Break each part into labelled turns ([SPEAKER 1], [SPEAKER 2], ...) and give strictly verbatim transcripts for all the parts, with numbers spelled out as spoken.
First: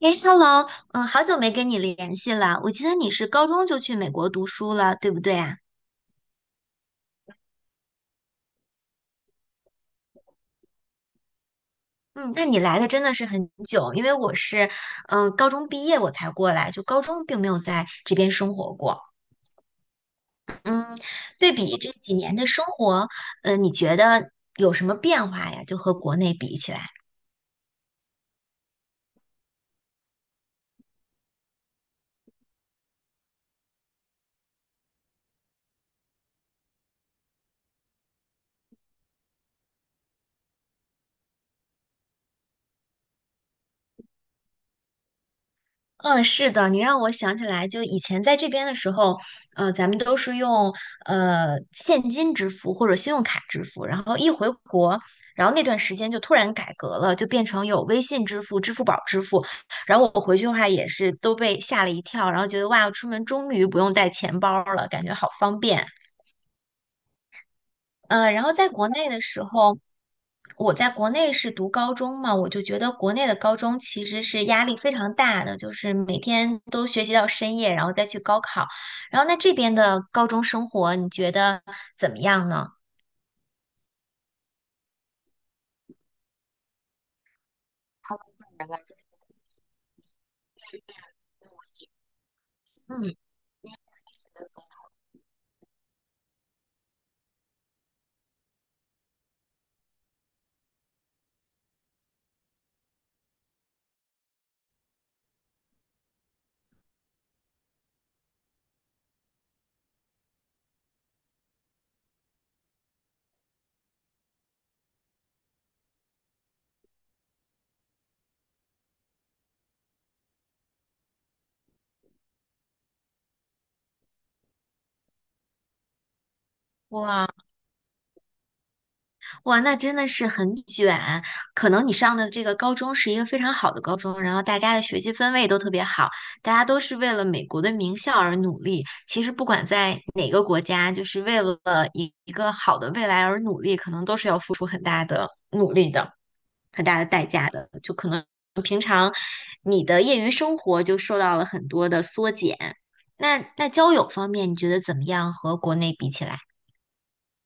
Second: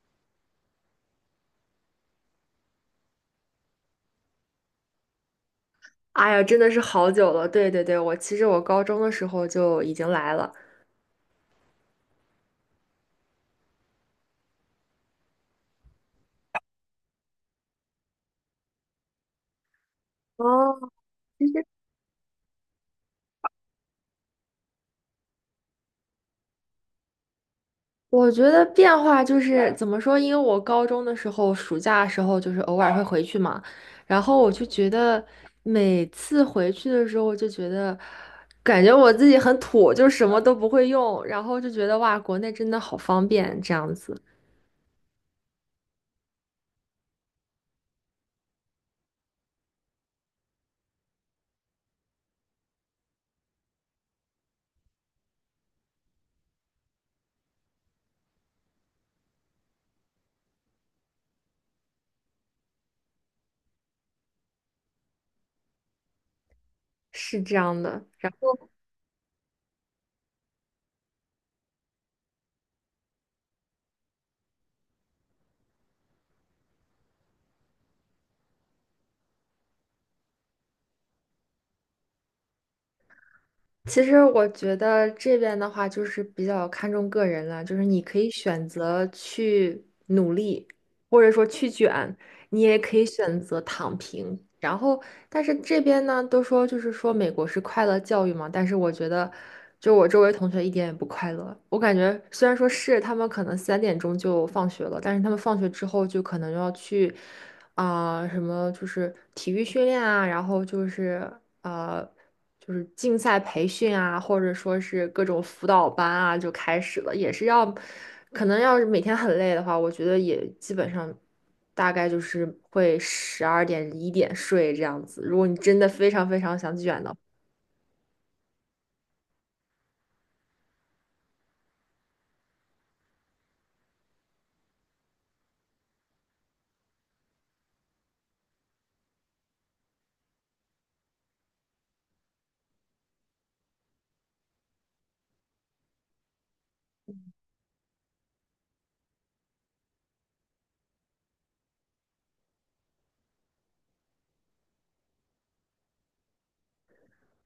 [SPEAKER 1] 哎，Hello，嗯，好久没跟你联系了。我记得你是高中就去美国读书了，对不对啊？
[SPEAKER 2] 哎呀，真的是好久了。对对对，我其实我高中的时候就已经来了。
[SPEAKER 1] 嗯，那你来的真的是很久，因为我是，嗯，高中毕业我才过来，就高中并没有在这边生活过。
[SPEAKER 2] 哦，
[SPEAKER 1] 嗯，对比这几年的生活，嗯，你觉得有什么变化呀？就和国内比起来。
[SPEAKER 2] 我觉得变化就是怎么说？因为我高中的时候，暑假的时候就是偶尔会回去嘛，然后我就觉得每次回去的时候，我就觉得感觉我自己很土，就什么都不会用，然后就觉得哇，国内真的好方便，这样子
[SPEAKER 1] 嗯，是的，你让我想起来，就以前在这边的时候，呃，咱们都是用呃现金支付或者信用卡支付，然后一回国，然后那段时间就突然改革了，就变成有微信支付、支付宝支付，然后我回去的话也是都被吓了一跳，然后觉得哇，出门终于不用带钱包了，感觉好方便。
[SPEAKER 2] 是这样的。
[SPEAKER 1] 呃，然后在国内的时候，我在国内是读高中嘛，我就觉得国内的高中其实是压力非常大的，就是每天都学习到深夜，然后再去高考。然后那这边的高中生活，你觉得怎么样呢？
[SPEAKER 2] 其实我觉得这边的话，就是比较看重个人了，就是你可以选择去努力，或者说去卷，你也可以
[SPEAKER 1] 嗯，
[SPEAKER 2] 选择躺平。然后，但是这边呢，都说就是说美国是快乐教育嘛，但是我觉得，就我周围同学一点也不快乐。我感觉虽然说是他们可能三点钟就放学了，但是他们放学之后就可能要去啊、什么就是体育训练啊，然后就是呃就是竞赛培训啊，或者说是各种辅导班啊就开始了，也是要可能要是每天很累的话，我觉得也基本上。大概就是会十二点一点睡这样子。如果你真的非常非常想卷的
[SPEAKER 1] 哇。哇，那真的是很卷。可能你上的这个高中是一个非常好的高中，然后大家的学习氛围都特别好，大家都是为了美国的名校而努力。其实不管在哪个国家，就是为了一一个好的未来而努力，可能都是要付出很大的努力的。很大的代价的，就可能你的业余生活就受到了很多的缩减。那那交友方面，你觉得怎么样？和国内比起来？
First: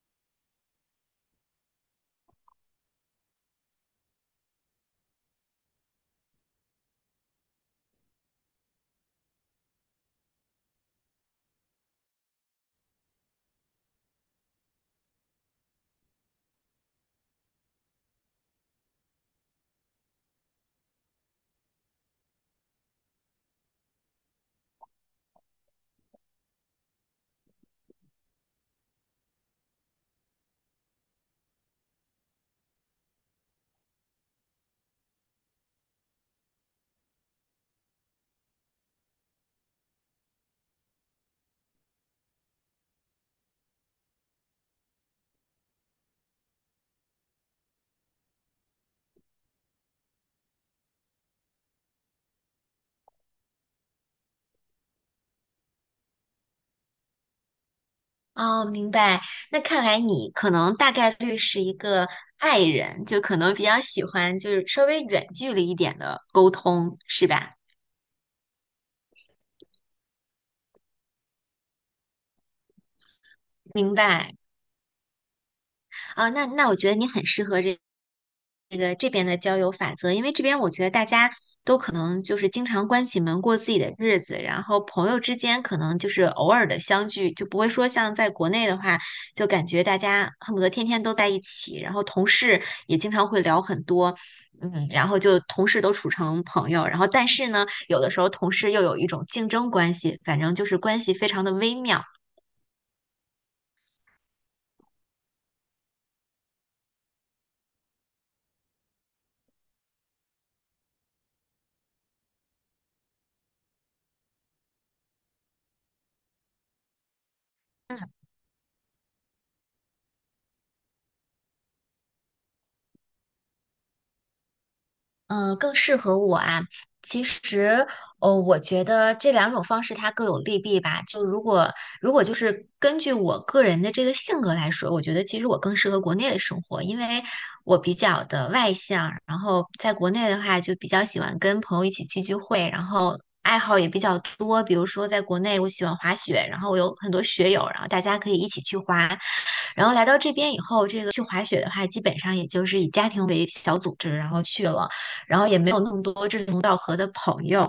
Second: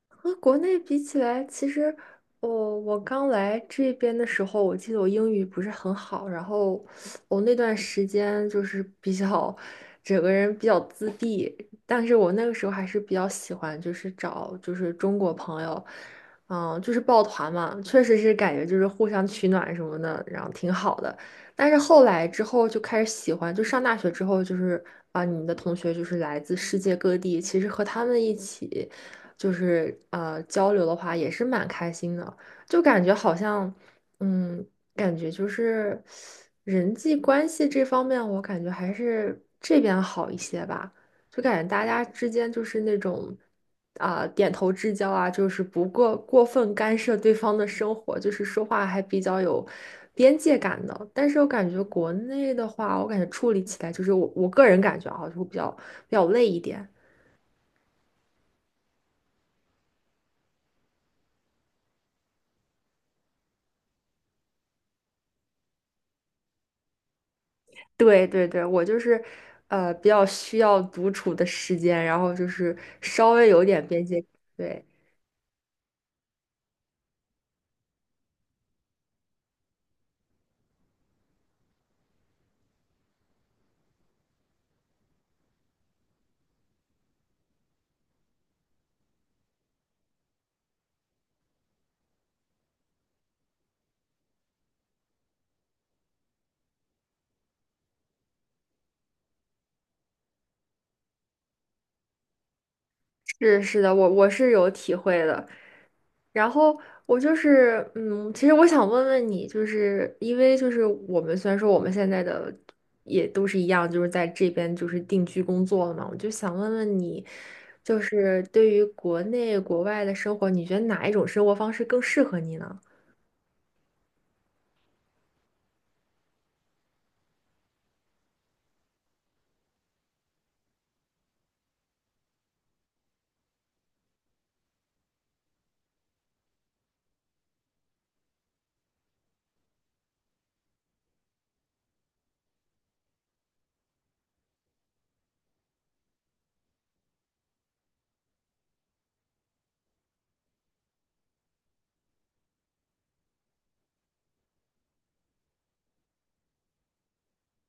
[SPEAKER 2] 和国内比起来，其实我我刚来这边的时候，我记得我英语不是很好，然后我那段时间就是比较整个人比较自闭，但是我那个时候还是比较喜欢，就是找就是中国朋友，嗯，就是抱团嘛，确实是感觉就是互相取暖什么的，然后挺好的。但是后来之后就开始喜欢，就上大学之后就是啊，你的同学就是来自世界各地，其实和他们一起。就是呃交流的话，也是蛮开心的，就感觉好像，嗯，感觉就是人际关系这方面，我感觉还是这边好一些吧，就感觉大家之间就是那种啊、点头之交啊，就是不过过分干涉对方的生活，就是说话还比较有。边界感的，但是我感觉国内的话，我感觉处理起来就是我我个人感觉啊，就会比较比较累一点。
[SPEAKER 1] 哦，明白。那看来你可能大概率是一个 i 人，就可能比较喜欢就是稍微远距离一点的沟通，是吧？
[SPEAKER 2] 对对对，我就是，呃，比较需要独处的时间，然后就是稍微有点
[SPEAKER 1] 明
[SPEAKER 2] 边界。
[SPEAKER 1] 白。
[SPEAKER 2] 对，
[SPEAKER 1] 啊，那那我觉得你很适合这这个这边的交友法则，因为这边我觉得大家都可能就是经常关起门过自己的日子，然后朋友之间可能就是偶尔的相聚，就不会说像在国内的话，就感觉大家恨不得天天都在一起，然后同事也经常会聊很多，嗯，然后就同事都处成朋友，然后但是呢，有的时候同事又有一种竞争关系，反正就是关系非常的微妙。
[SPEAKER 2] 是是的，我我是有体会的。然后我就是，嗯，其实我想问问你，就是因为就是我们虽然说我们现在的也都是一样，就是在这边就是定居工作了嘛，我就想问问你，就是对于国内国外的生活，你觉得哪一种生活方式更适合你呢？
[SPEAKER 1] 嗯，呃更适合我啊。其实，哦，我觉得这两种方式它各有利弊吧。就如果如果就是根据我个人的这个性格来说，我觉得其实我更适合国内的生活，因为我比较的外向，然后在国内的话就比较喜欢跟朋友一起聚聚会，然后爱好也比较多。比如说在国内，我喜欢滑雪，然后我有很多雪友，然后大家可以一起去滑。然后来到这边以后，这个去滑雪的话，基本上也就是以家庭为小组织，然后去了。然后也没有那么多志同道合的朋友。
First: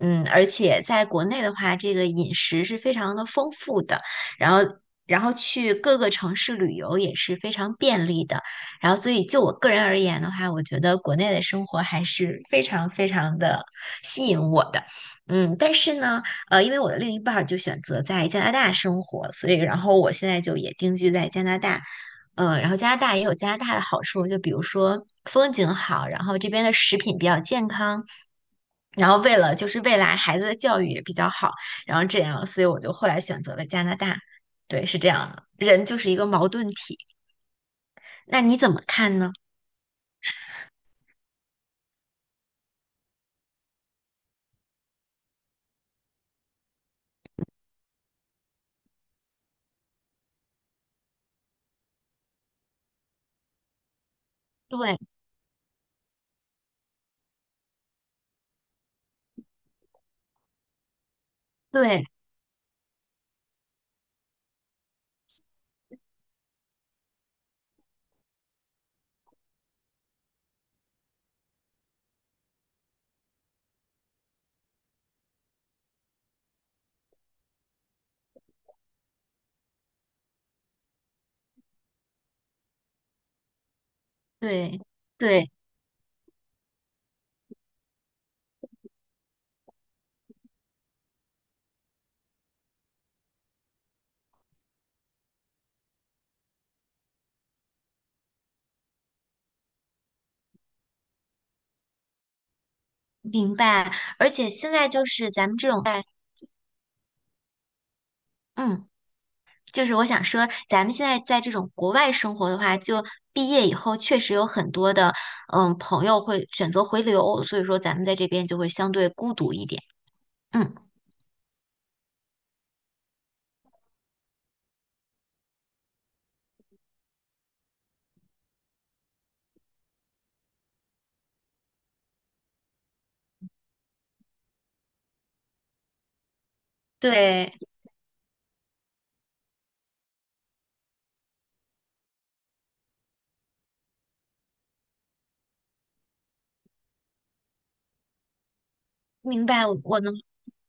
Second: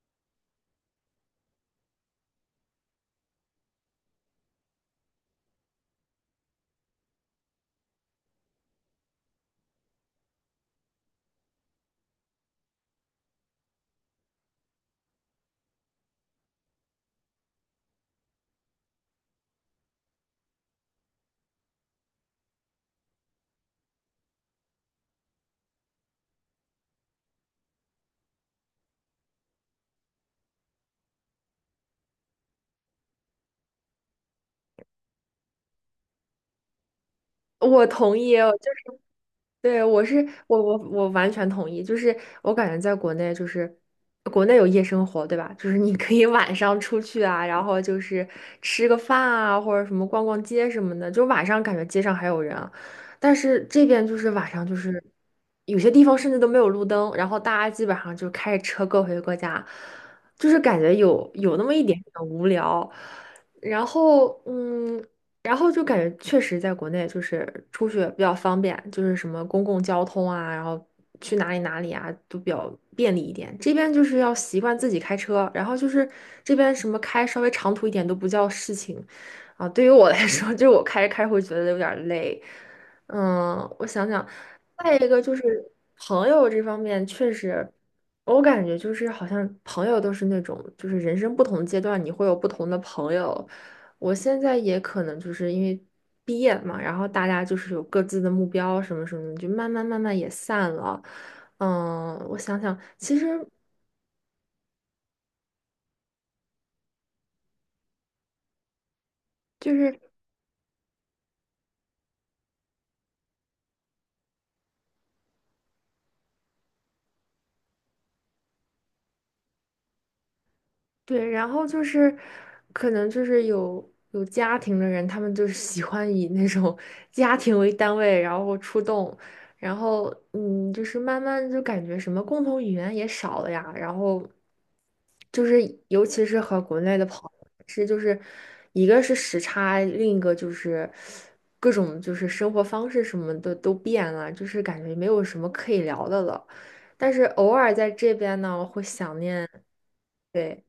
[SPEAKER 1] 嗯，而且在国内的话，这个饮食是非常的丰富的，然后然后去各个城市旅游也是非常便利的。然后，所以就我个人而言的话，我觉得国内的生活还是非常非常的吸引我的。嗯，但是呢，呃，因为我的另一半儿就选择在加拿大生活，所以然后我现在就也定居在加拿大。嗯，然后加拿大也有加拿大的好处，就比如说风景好，然后这边的食品比较健康，然后为了就是未来孩子的教育也比较好，然后这样，所以我就后来选择了加拿大。对，是这样的，人就是一个矛盾体。
[SPEAKER 2] 我同意，
[SPEAKER 1] 那你
[SPEAKER 2] 就
[SPEAKER 1] 怎么
[SPEAKER 2] 是
[SPEAKER 1] 看呢？
[SPEAKER 2] 对，我是我我我完全同意，就是我感觉在国内就是国内有夜生活，对吧？就是你可以 晚上出去啊，然后就是吃个饭啊，或者什么逛逛街什么的，就晚上感觉街上还有人啊但是这边就是晚上就
[SPEAKER 1] 对
[SPEAKER 2] 是有些地方甚至都没有路灯，然后大家基本上就开着车各回各家，就是感觉有有那么一点
[SPEAKER 1] 对
[SPEAKER 2] 点无聊。然后，嗯，然后就感觉确实在国内就是出去比较方便，就是什么公共交通啊，然后去哪里哪里啊都比较便利一点。这边就是要习惯自己开车，然后就是这边什么开稍微长途一点都不叫事情啊。对于我来说，就是我开着开着会觉得有点儿累。嗯，我想想，
[SPEAKER 1] 对
[SPEAKER 2] 再一个就是
[SPEAKER 1] 对，
[SPEAKER 2] 朋友这方面，确实我感觉就是好像朋友都是那种就是人生不同阶段你会有不同的朋友。我现在也可能就是因为毕业嘛，然后大家就是有各自的目标什么什么，就慢慢慢慢也散了。嗯，我想想，其实
[SPEAKER 1] 明白。而且现在就是咱们这种在，嗯。
[SPEAKER 2] 就
[SPEAKER 1] 就是
[SPEAKER 2] 是
[SPEAKER 1] 我想说，咱们现在在这种国外生活的话，就毕业以后确实有很多的，嗯，朋友会选择回流，所以说咱们在这边就会相对孤独一点。嗯，
[SPEAKER 2] 对，然后就是可能就是有有家庭的人，他们就是喜欢以那种 家庭为单位，然后出动，然后嗯，就是慢慢就感觉什么共同语言也少了呀，然后。就是尤其是和国内的朋友
[SPEAKER 1] 对，
[SPEAKER 2] 是，就是一个是时差，另一个就是各种就是生活方式什么的都变了，就是感觉没有什么可以聊的了。但是偶尔在这边呢，会想
[SPEAKER 1] 明
[SPEAKER 2] 念，
[SPEAKER 1] 白，我我能，
[SPEAKER 2] 对，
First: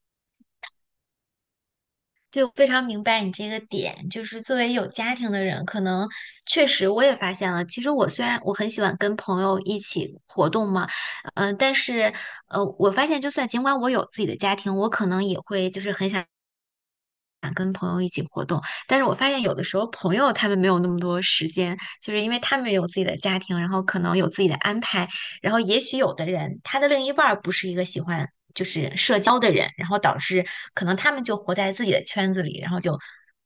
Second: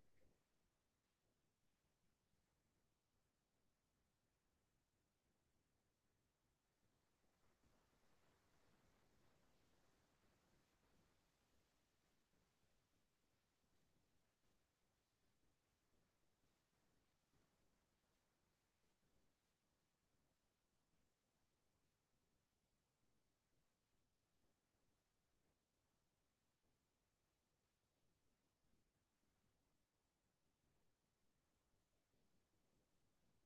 [SPEAKER 1] 就非常明白你这个点。就是作为有家庭的人，可能确实我也发现了，其实我虽然我很喜欢跟朋友一起活动嘛，嗯、但是呃，我发现就算尽管我有自己的家庭，我可能也会就是很想。但是我发现有的时候朋友他们没有那么多时间，就是因为他们也有自己的家庭，然后可能有自己的安排，然后也许有的人他的另一半儿不是一个喜欢就是社交的人，然后导致可能他们就活在自己的圈子里，然后就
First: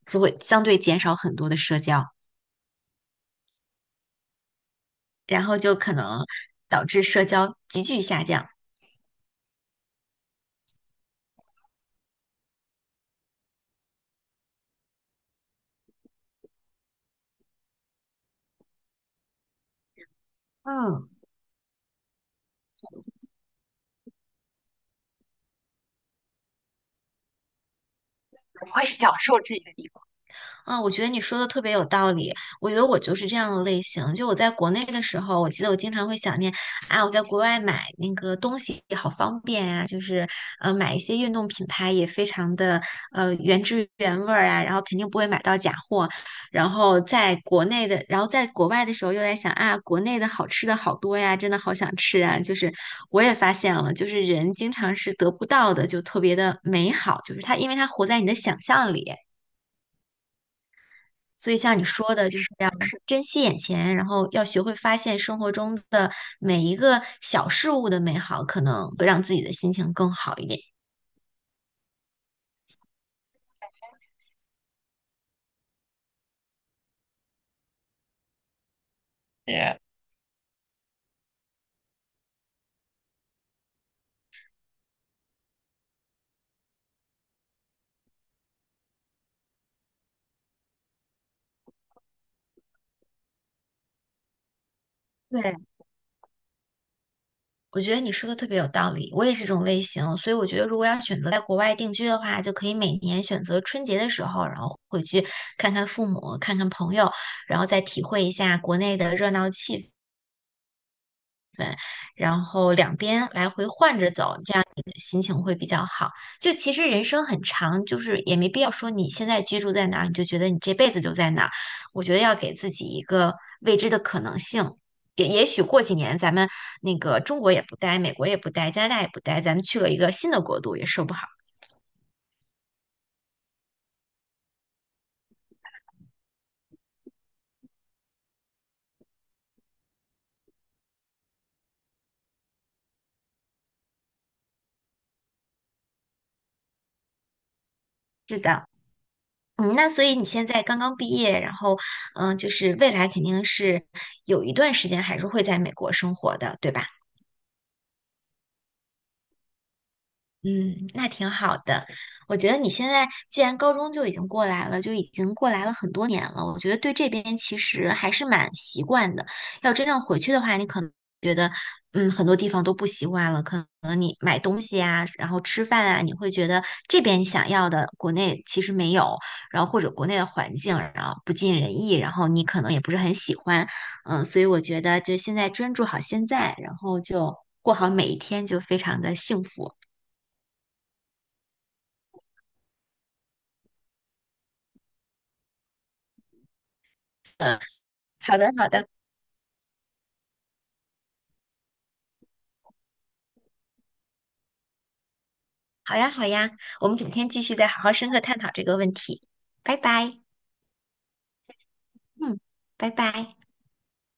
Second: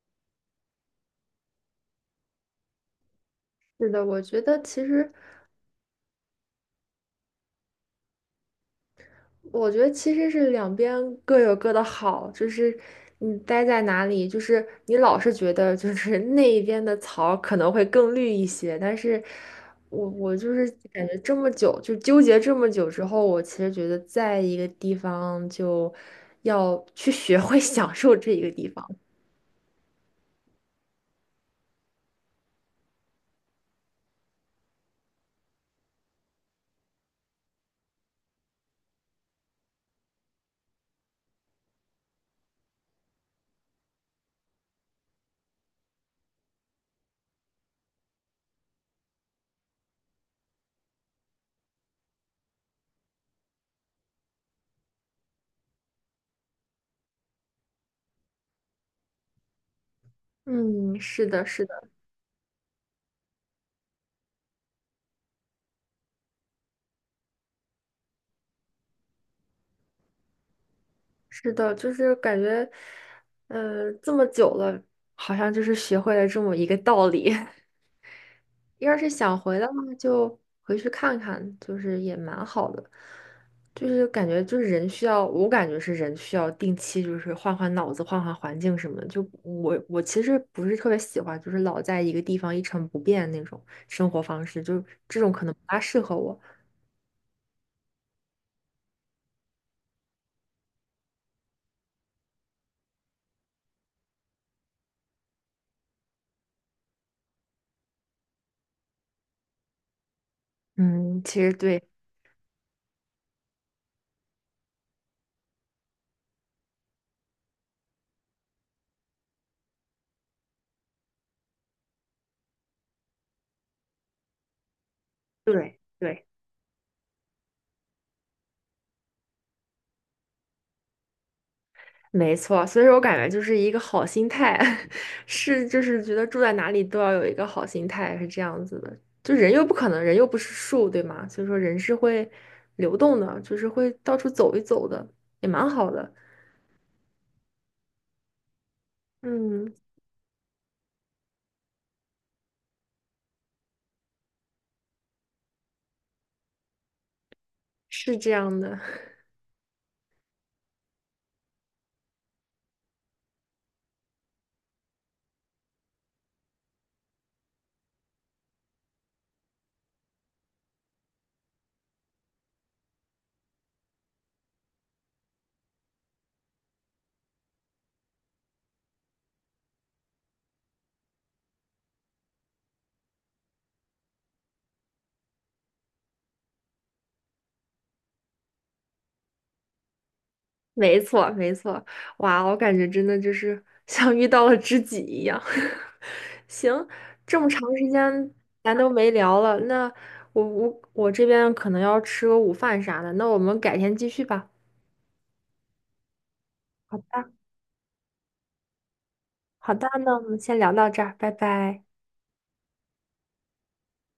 [SPEAKER 1] 就会相对减少很多的社交，
[SPEAKER 2] 是的，我觉得其实。
[SPEAKER 1] 然后就可能导致社交急剧下降。
[SPEAKER 2] 我觉得其实是两边各有各的好，就是你待在哪里，就是你老是觉得就是那一边的草可能会更绿一些，但是我我就是感
[SPEAKER 1] 嗯。
[SPEAKER 2] 觉这么久就纠结这么久之后，我其实觉得在一个地方就要去学会 享受这一个地方。
[SPEAKER 1] 啊，我觉得你说的特别有道理。我觉得我就是这样的类型。就我在国内的时候，我记得我经常会想念啊，我在国外买那个东西好方便啊，就是呃买一些运动品牌也非常的呃原汁原味儿啊，然后肯定不会买到假货。然后在国内的，然后在国外的时候又在想啊，国内的好吃的好多呀，真的好想吃啊。就是我也发现了，就是人经常是得不到的，就特别的美好，就是它因为它活在你的想象里。
[SPEAKER 2] 嗯，是的，
[SPEAKER 1] 所以
[SPEAKER 2] 是
[SPEAKER 1] 像你
[SPEAKER 2] 的，
[SPEAKER 1] 说的，就是要是珍惜眼前，然后要学会发现生活中的每一个小事物的美好，可能会让自己的心情更好一点。
[SPEAKER 2] 是的，就是感觉，呃，这么久了，好像就是学会了这么一个道理。要是想回的话，就回去看看，就是也蛮好的。就是感觉就是人需要，我感觉是人需要定期就是换换脑子、换换环境什么的。就我我其实不是特别喜欢，就是老在一个地方一成不变那种生活方式，就这种可能
[SPEAKER 1] 对，
[SPEAKER 2] 不大适合我。
[SPEAKER 1] 我觉得你说的特别有道理，我也是这种类型，所以我觉得如果要选择在国外定居的话，就可以每年选择春节的时候，然后回去看看父母，看看朋友，然后再体会一下国内的热闹气氛。
[SPEAKER 2] 嗯，其实
[SPEAKER 1] 分，
[SPEAKER 2] 对
[SPEAKER 1] 然后两边来回换着走，这样你的心情会比较好。就其实人生很长，就是也没必要说你现在居住在哪儿，你就觉得你这辈子就在哪儿。我觉得要给自己一个未知的可能性。也也许
[SPEAKER 2] 对
[SPEAKER 1] 过几年
[SPEAKER 2] 对。
[SPEAKER 1] 咱们那个中国也不待，美国也不待，加拿大也不待，咱们去了一个新的国度也说不好。
[SPEAKER 2] 没错，所以说我感觉就是一个好心态，是就是觉得住在哪里都要有一个好心态，是这样子的。就人又不可能，人又不是树，对吗？所以说人是会流动的，就是会到处走一走的，也蛮好的。
[SPEAKER 1] 是的，
[SPEAKER 2] 嗯，
[SPEAKER 1] 嗯，那所以你现在刚刚毕业，然后嗯，就是未来肯定是有一段时间还是会在美国生活的，对吧？
[SPEAKER 2] 是这样的。
[SPEAKER 1] 嗯，那挺好的。我觉得你现在既然高中就已经过来了，就已经过来了很多年了，我觉得对这边其实还是蛮习惯的。要真正回去的话，你可能觉得，嗯，很多地方都不习惯了。可能你买东西啊，然后吃饭啊，你会觉得这边你想要的国内其实没有，然后或者国内的环境然后不尽人意，然后你可能也不是很喜欢。嗯，所以我觉得就现在专注好现在，然后就过好每一天，就非常的幸福。
[SPEAKER 2] 没错，没错，哇，我感觉真的就是 像遇到了知己一样。行，这么长时间
[SPEAKER 1] 好的，好
[SPEAKER 2] 咱
[SPEAKER 1] 的，
[SPEAKER 2] 都没聊了，那我我我这边可能要吃个午饭啥的，那我们改天继续吧。
[SPEAKER 1] 好呀，好呀，我
[SPEAKER 2] 好
[SPEAKER 1] 们改天
[SPEAKER 2] 的，
[SPEAKER 1] 继续再好好深刻探讨这个问题。
[SPEAKER 2] 好
[SPEAKER 1] 拜
[SPEAKER 2] 的，那
[SPEAKER 1] 拜，
[SPEAKER 2] 我们先聊到这儿，拜拜。
[SPEAKER 1] 嗯，拜拜。